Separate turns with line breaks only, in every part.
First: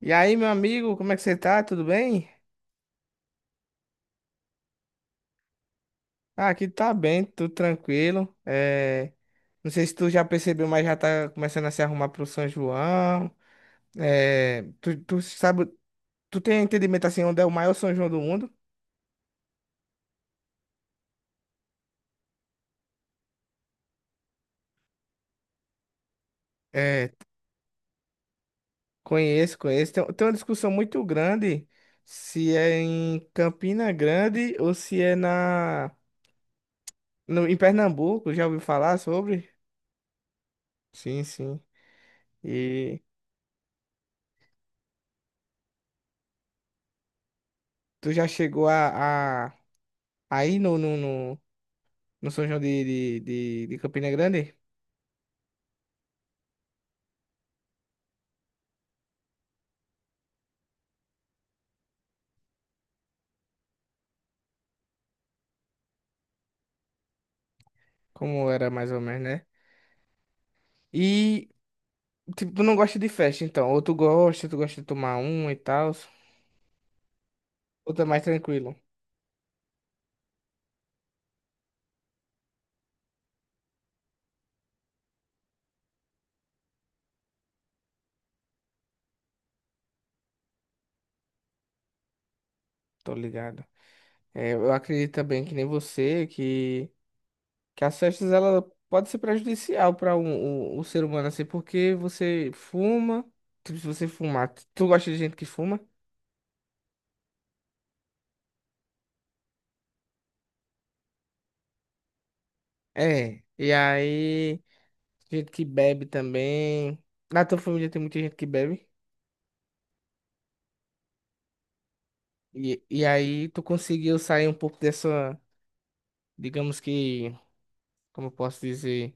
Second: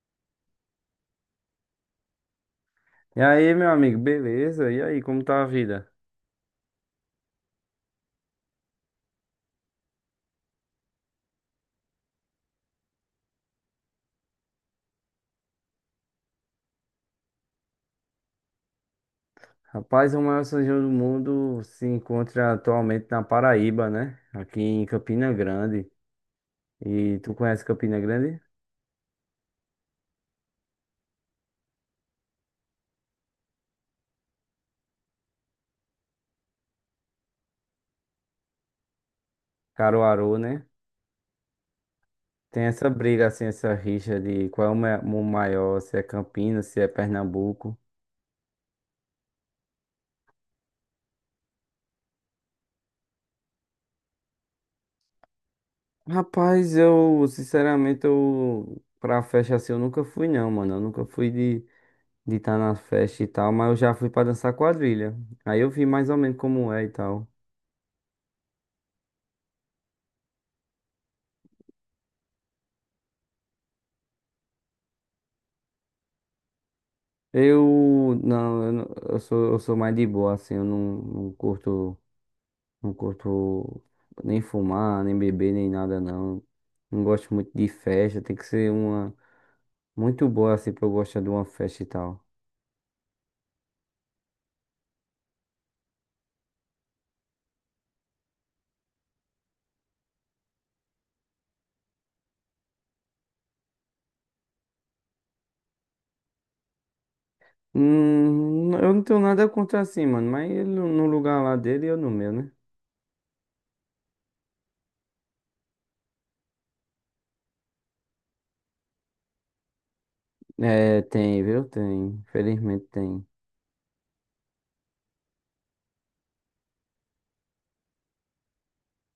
E aí, meu amigo, como é que você tá? Tudo bem?
E aí, meu amigo, beleza? E aí, como tá a vida?
Ah, aqui tá bem, tudo tranquilo. Não sei se tu já percebeu, mas já tá começando a se arrumar pro São João. Tu sabe, tu tem entendimento assim, onde é o maior São João do mundo?
Rapaz, o maior São João do mundo se encontra atualmente na Paraíba, né? Aqui em Campina Grande.
É,
E tu conhece Campina Grande?
conheço, conheço. Tem uma discussão muito grande se é em Campina Grande ou se é na, no, em Pernambuco. Já ouviu falar sobre?
Caruaru, né?
Sim, sim.
Tem essa
E
briga, assim, essa rixa de qual é o maior, se é Campinas, se é Pernambuco.
tu já chegou a ir no no São João de Campina Grande,
Rapaz, eu, sinceramente, eu, pra festa assim, eu nunca fui, não, mano. Eu nunca fui de estar de tá na festa e tal, mas eu já fui pra dançar quadrilha. Aí eu vi mais ou menos como é e tal.
como era mais ou menos, né? E, tipo, tu não gosta de festa, então. Ou tu gosta de tomar um e tal. Ou tu é
Eu
mais
não,
tranquilo,
eu, não- eu sou mais de boa, assim, eu não, não curto nem fumar, nem beber, nem nada, não. Não gosto muito de festa, tem que ser uma muito boa, assim, pra eu gostar de uma festa e tal.
tô ligado. É, eu acredito também que nem você, que as festas, ela pode ser prejudicial para um ser humano, assim, porque você fuma, tipo, se você fumar, tu gosta de gente que fuma?
Eu não tenho nada contra assim, mano, mas ele no lugar lá dele e eu no meu, né?
É, e aí, gente que bebe também. Na tua família tem muita gente que bebe?
É, tem, viu? Tem,
E,
infelizmente
e
tem.
aí tu conseguiu sair um pouco dessa, digamos que, como eu posso dizer,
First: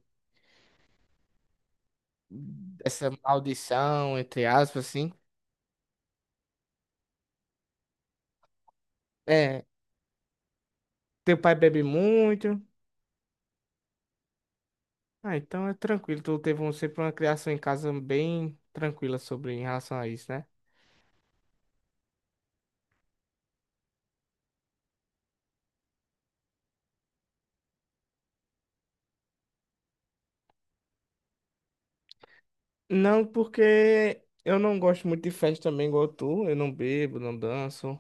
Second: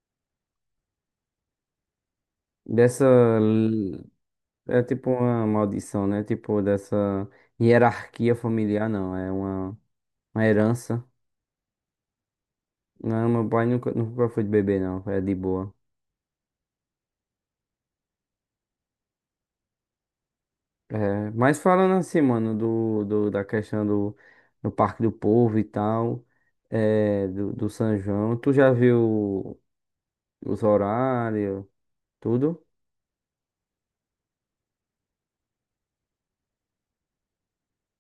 Dessa,
dessa
l-
maldição, entre
é
aspas,
tipo
assim.
uma maldição, né? Tipo, dessa hierarquia familiar, não, é
É,
uma herança.
teu pai bebe muito.
Não, meu pai nunca, nunca foi de beber, não. É de
Ah, então
boa.
é tranquilo. Tu teve um, sempre uma criação em casa bem tranquila sobre em relação a isso, né?
É, mas falando assim, mano, da questão do Parque do Povo e tal, é, do São João, tu já viu os horários, tudo?
Não, porque eu não gosto muito de festa também, igual tu. Eu não bebo, não danço,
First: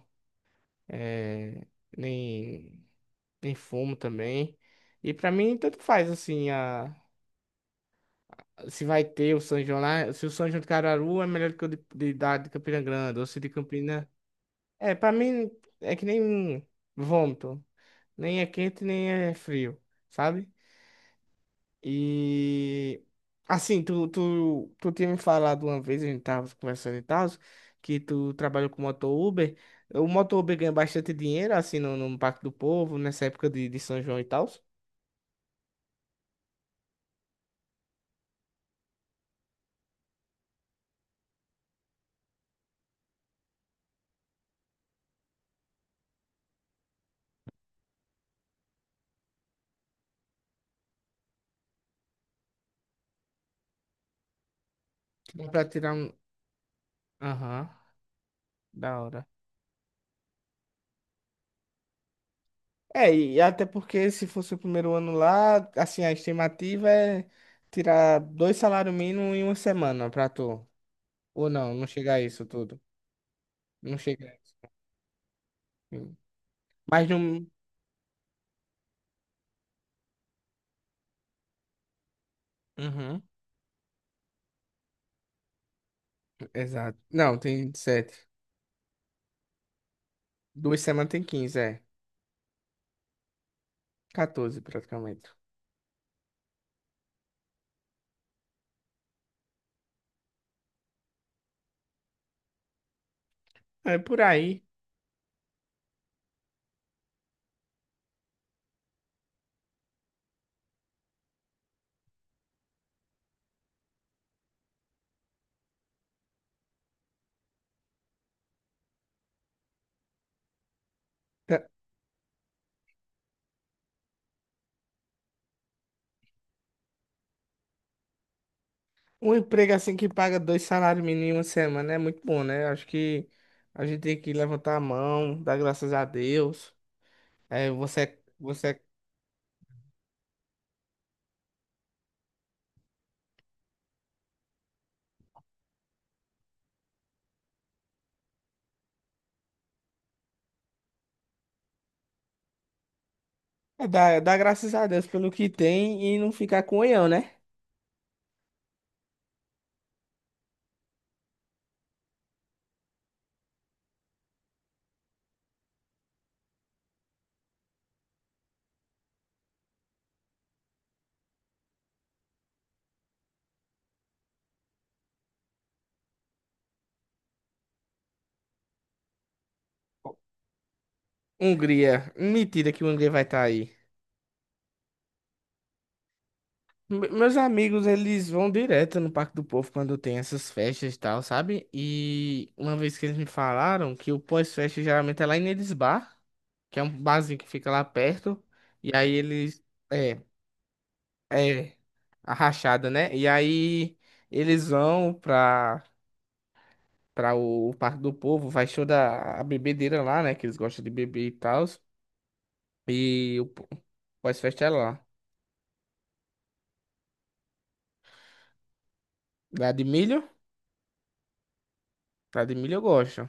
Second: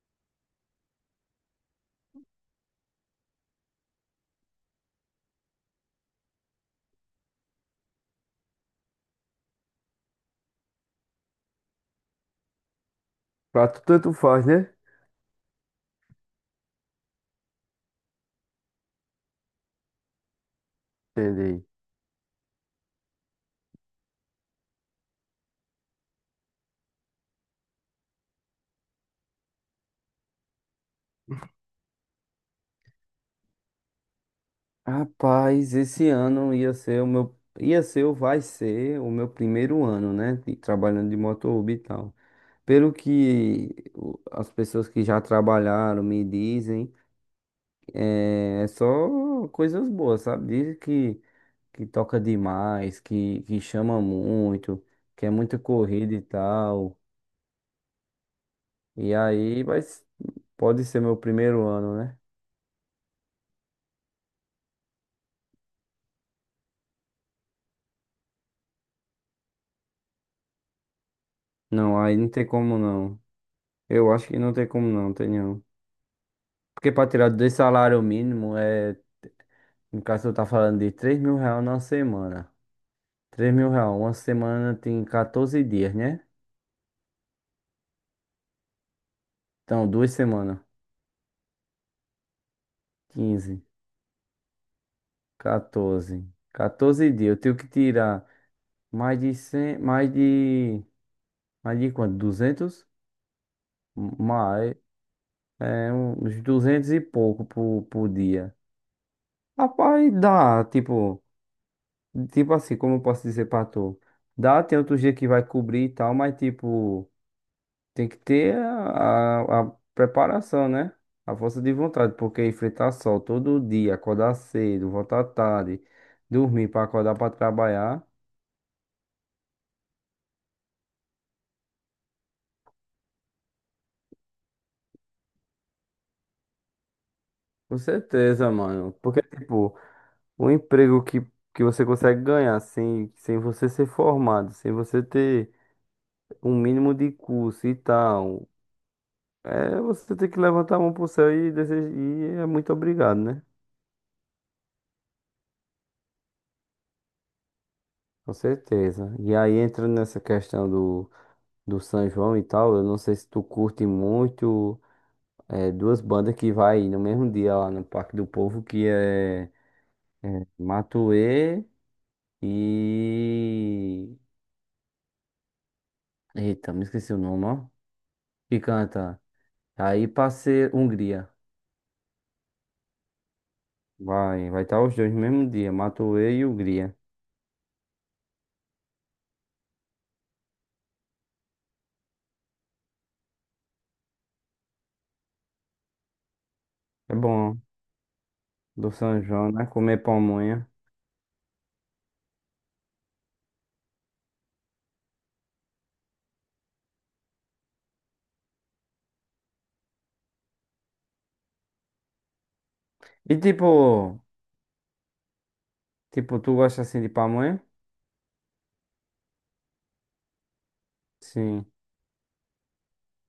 é, nem, nem fumo também. E pra mim, tanto faz, assim, a se vai ter o São João lá, se o São João de Caruaru é melhor que o de Campina Grande, ou se de
Pra tu
Campina.
tanto faz, né?
É, pra mim é que nem vômito. Nem é quente, nem é frio, sabe?
Entendi.
E assim, tu tinha me falado uma vez, a gente tava conversando e tal, que tu trabalhou com moto Uber. O moto Uber ganha bastante dinheiro, assim, no Pacto do Povo, nessa época de São João e tal.
Rapaz, esse ano ia ser o meu, ia ser ou vai ser o meu primeiro ano, né, trabalhando de motorhome e tal. As pessoas que já trabalharam me dizem, é, é só coisas boas, sabe? Dizem que toca demais, que chama muito, que é
Dá
muito
pra tirar um.
corrida e tal.
Aham, da
E
hora.
aí, mas pode ser meu primeiro ano, né?
É, e até porque se fosse o primeiro ano lá, assim, a estimativa é tirar dois salários mínimos em uma semana pra tu. Ou não, não
Não,
chega
aí
a
não
isso
tem como
tudo.
não.
Não
Eu
chega
acho que não
a
tem como não, tem não.
isso.
Porque pra
Mas
tirar
não.
2 salário mínimo é, no caso eu tá falando de R$ 3.000 na semana.
Uhum.
R$ 3.000, uma semana tem 14 dias, né?
Exato. Não, tem sete.
Então, 2 semanas,
Duas semanas tem 15 é.
15
14 praticamente.
14. 14 dias. Eu tenho que tirar mais de 100, mais de quanto? 200.
É por aí.
Mais, é, uns 200 e pouco por dia. Rapaz, dá, tipo, tipo assim, como eu posso dizer pra tu? Dá, tem outro dia que vai cobrir e tal, mas tipo, tem que ter a preparação, né? A força
Tá.
de vontade, porque enfrentar sol todo dia, acordar cedo, voltar tarde, dormir pra acordar pra trabalhar.
Um emprego assim que paga dois salários mínimos em uma semana é muito bom, né? Acho que a gente tem que levantar a mão, dar graças a Deus. É,
Com
você, é,
certeza,
você é
mano. Porque, tipo, o emprego que você consegue ganhar sem, sem você ser formado, sem você ter um mínimo de curso e tal, é você ter que levantar a mão pro céu e, desejar, e é muito obrigado, né?
É dar graças a Deus pelo que tem e não ficar com oião, né?
Com certeza. E aí, entrando nessa questão do São João e tal, eu não sei se tu curte muito é, duas bandas que vai no mesmo dia lá no Parque do Povo, que é Matuê e... Eita, me esqueci o nome, ó. Que canta. Aí passei Hungria.
Hungria. Mentira que o Hungria vai estar aí.
Vai estar os dois no mesmo dia, Matuê e Hungria.
Meus amigos, eles vão direto no Parque do Povo quando tem essas festas e tal, sabe? E uma vez que eles me falaram que o pós-festa geralmente é lá em Nedes Bar, que é um
É
barzinho que
bom,
fica lá perto. E
do
aí
São João,
eles.
né? Comer
É,
pamonha.
é. A rachada, né? E aí eles vão pra, pra o Parque do Povo, vai show da a bebedeira lá, né? Que eles gostam de beber e tal.
E
E o
tipo,
pós-festa é lá.
tu gosta assim de pamonha?
Lá de milho?
Sim.
Lá de milho eu gosto.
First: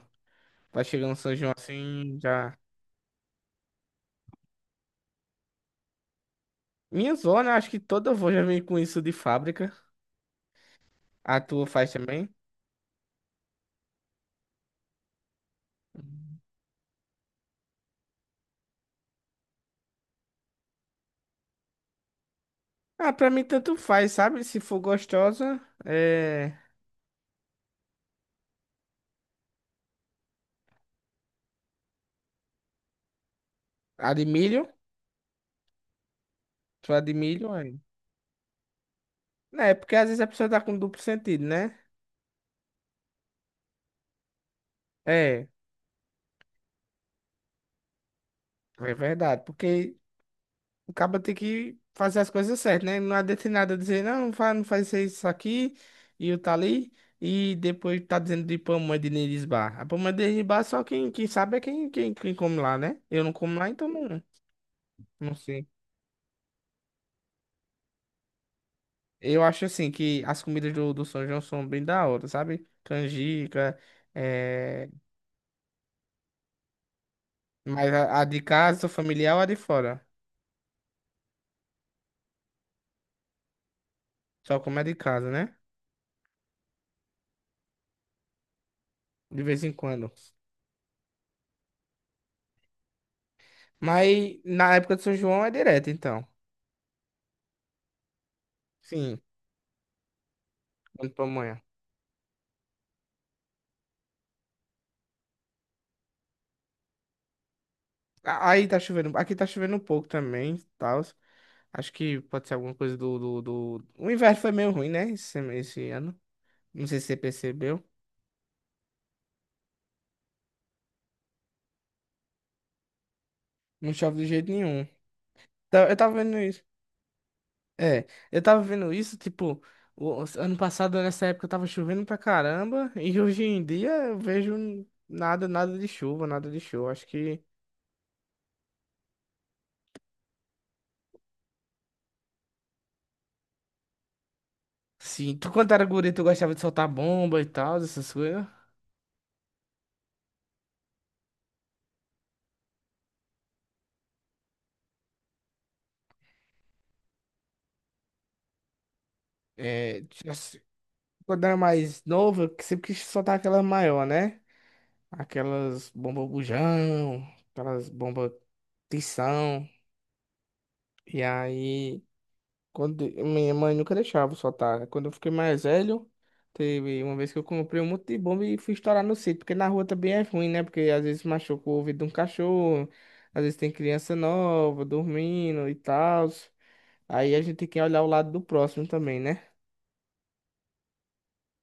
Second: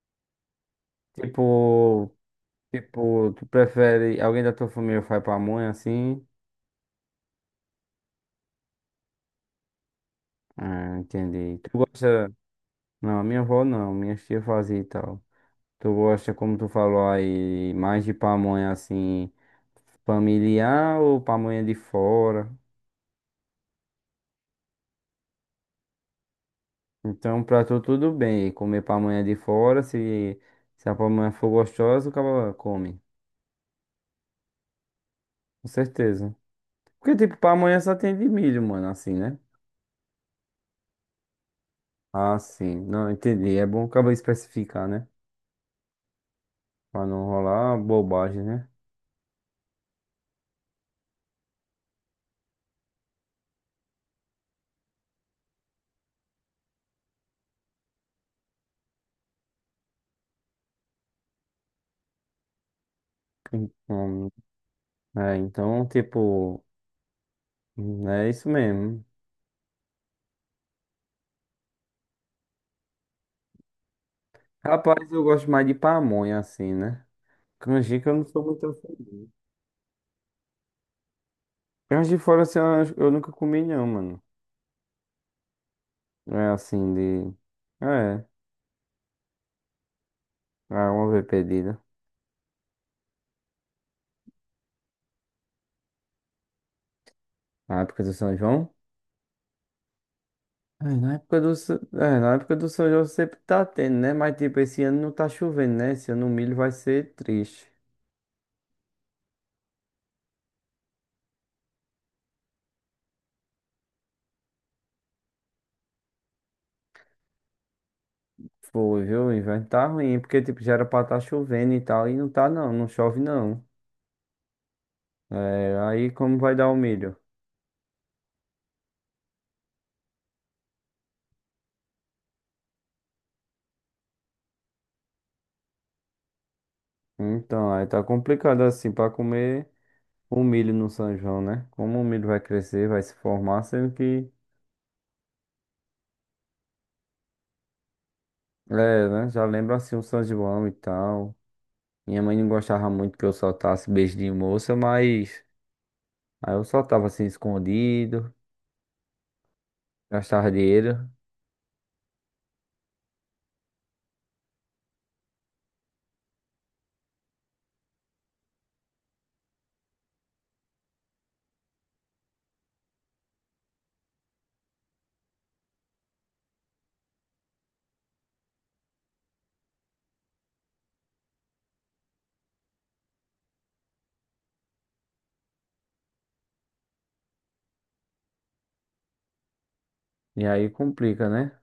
Tá chegando São João
Tipo,
assim, já.
tu prefere, alguém da tua família faz pamonha assim?
Minha zona, acho que toda avó já vem com isso de fábrica.
Ah,
A
entendi.
tua
Tu
faz também?
gosta, não, minha avó não, minha tia fazia e tal. Tu gosta, como tu falou aí, mais de pamonha assim, familiar ou pamonha de fora?
Ah, pra mim tanto faz, sabe? Se for gostosa, é.
Então, pra tu tudo bem. Comer pamonha de fora, se a pamonha for gostosa, o cara come.
A de milho.
Com certeza.
Só a de
Porque, tipo,
milho, aí.
pamonha só tem de milho, mano, assim, né?
É, porque às vezes a pessoa tá com duplo sentido, né?
Ah, sim. Não, entendi. É bom o especificar, né?
É,
Pra não rolar bobagem, né?
é verdade. Porque o cara tem que fazer as coisas certas, né? Não adianta de nada dizer, não, não faz, não faz isso aqui, e o tá ali, e depois tá dizendo de pamonha de Nerisbar. A pamonha de Nerisbar só quem, quem sabe é quem come lá, né? Eu não como lá, então não,
Hum,
não
é,
sei.
então, tipo, é isso mesmo.
Eu acho assim que as comidas do São João são bem da hora, sabe? Canjica, é...
Rapaz, eu gosto mais de pamonha, assim, né?
mas
Canjica eu
a
não
de
sou muito... fã.
casa, familiar ou a de fora?
Canjica fora, assim, eu nunca comi, não, mano.
Só como a de casa, né?
É assim, de... É,
De vez em quando.
é uma vez pedido.
Mas na época do São João é direto, então.
Na época do São João?
Sim,
É,
quando
na época do,
pamonha.
É, na época do São João sempre tá tendo, né? Mas tipo, esse ano não tá chovendo, né? Esse ano o milho vai ser triste.
Aí tá chovendo. Aqui tá chovendo um pouco também, tal. Acho que pode ser alguma coisa do O inverno foi meio ruim, né? Esse ano. Não sei se você percebeu.
Foi, viu? O inverno tá ruim, porque tipo, já era pra tá chovendo e tal, e não tá não, não chove não.
Não chove de jeito nenhum.
É,
Eu
aí
tava vendo
como vai
isso.
dar o milho?
É, eu tava vendo isso, tipo, ano passado, nessa época, tava chovendo pra caramba. E hoje em dia eu vejo nada, nada de chuva, nada de chuva. Acho que.
Então, aí tá complicado assim pra comer o milho no São João, né? Como o milho vai crescer, vai se formar, sendo que,
Sim. Tu, quando era guri, tu gostava de soltar bomba e tal, essas coisas.
é, né? Já lembra assim o São João e tal. Minha mãe não gostava muito que eu soltasse beijo de moça, mas. Aí eu só tava assim escondido,
É,
gastava dinheiro,
quando era mais novo, eu sempre quis soltar aquela maior, né? Aquelas bomba bujão, aquelas bomba tição. E aí, quando minha mãe nunca deixava eu soltar. Quando eu fiquei mais velho, teve uma vez que eu comprei um monte de bomba e fui estourar no sítio, porque na rua também é ruim, né? Porque às vezes machuca o ouvido de um cachorro, às vezes tem criança nova dormindo e tal. Aí a gente tem que olhar o lado do próximo também, né?
e aí complica, né?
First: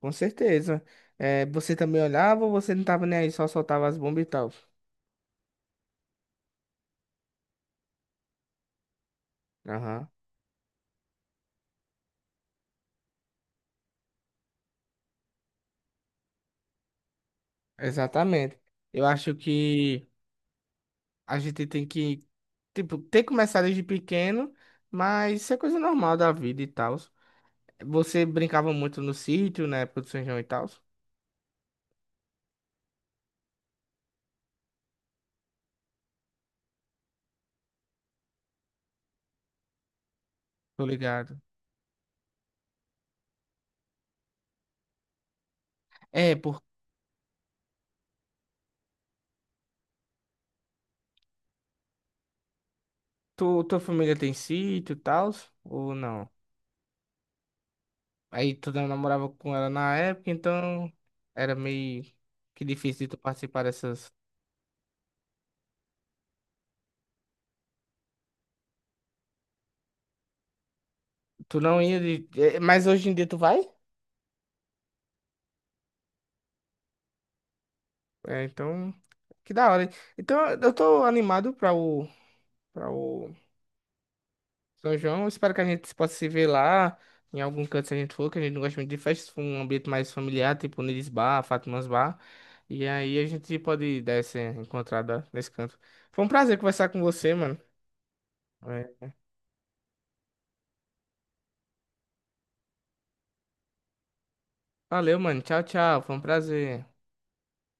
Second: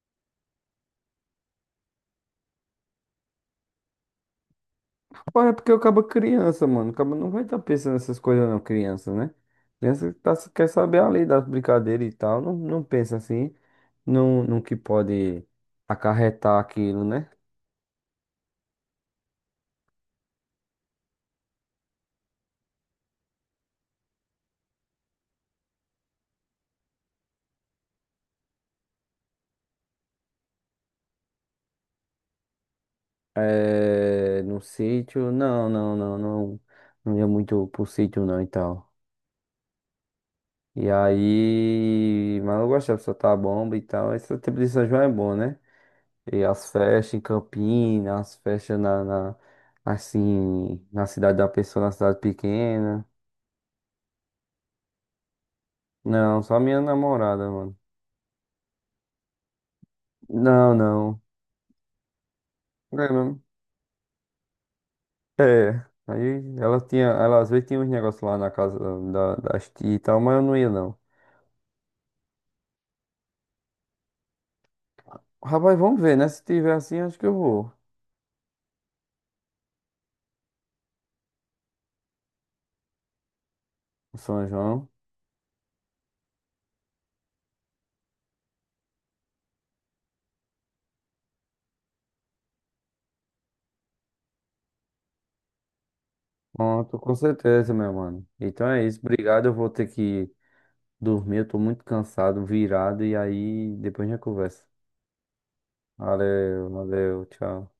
Com certeza. É, você também olhava ou você não tava nem aí, só soltava as bombas e tal?
Rapaz, é porque eu acabo criança, mano. Acaba não vai estar pensando nessas coisas não, criança, né?
Aham.
Criança tá, quer saber ali das brincadeiras e tal, não, não pensa assim, não, no que pode acarretar aquilo, né?
Exatamente. Eu acho que a gente tem que, tipo, ter começado desde pequeno, mas isso é coisa normal da vida e tal. Você brincava muito no sítio na época do São João e tal?
É, no sítio, não, não, não, não, não ia muito pro sítio não e tal.
Tô
E
ligado.
aí, mas eu gostava de soltar a bomba e tal, esse tempo de São João é bom, né?
É,
E
por
as festas em Campinas, as festas na, assim, na cidade da pessoa, na cidade pequena.
tu, tua família tem sítio e tal? Ou não?
Não, só minha namorada, mano.
Aí tu não namorava com ela na época,
Não,
então
não.
era meio que
É,
difícil de tu
mesmo?
participar dessas.
É. Aí ela tinha, ela às vezes tinha uns negócios lá na casa da, das tias e tal, mas eu não ia não.
Tu não ia de... eh, mas hoje em dia tu vai?
Rapaz, vamos ver, né? Se tiver assim, acho que eu vou.
É, então. Que da hora. Hein? Então eu tô animado pra o. Pra o
São João.
São João, eu espero que a gente possa se ver lá, em algum canto se a gente for, que a gente não gosta muito de festas, for um ambiente mais familiar, tipo Nilis Bar, Fátimas Bar. E aí a gente pode dar essa encontrada nesse canto. Foi um prazer conversar
Pronto,
com
com
você, mano.
certeza, meu mano. Então é isso,
É.
obrigado. Eu vou ter que dormir, eu tô muito cansado, virado, e aí depois a gente conversa.
Valeu, mano. Tchau, tchau. Foi um
Valeu,
prazer.
valeu, tchau.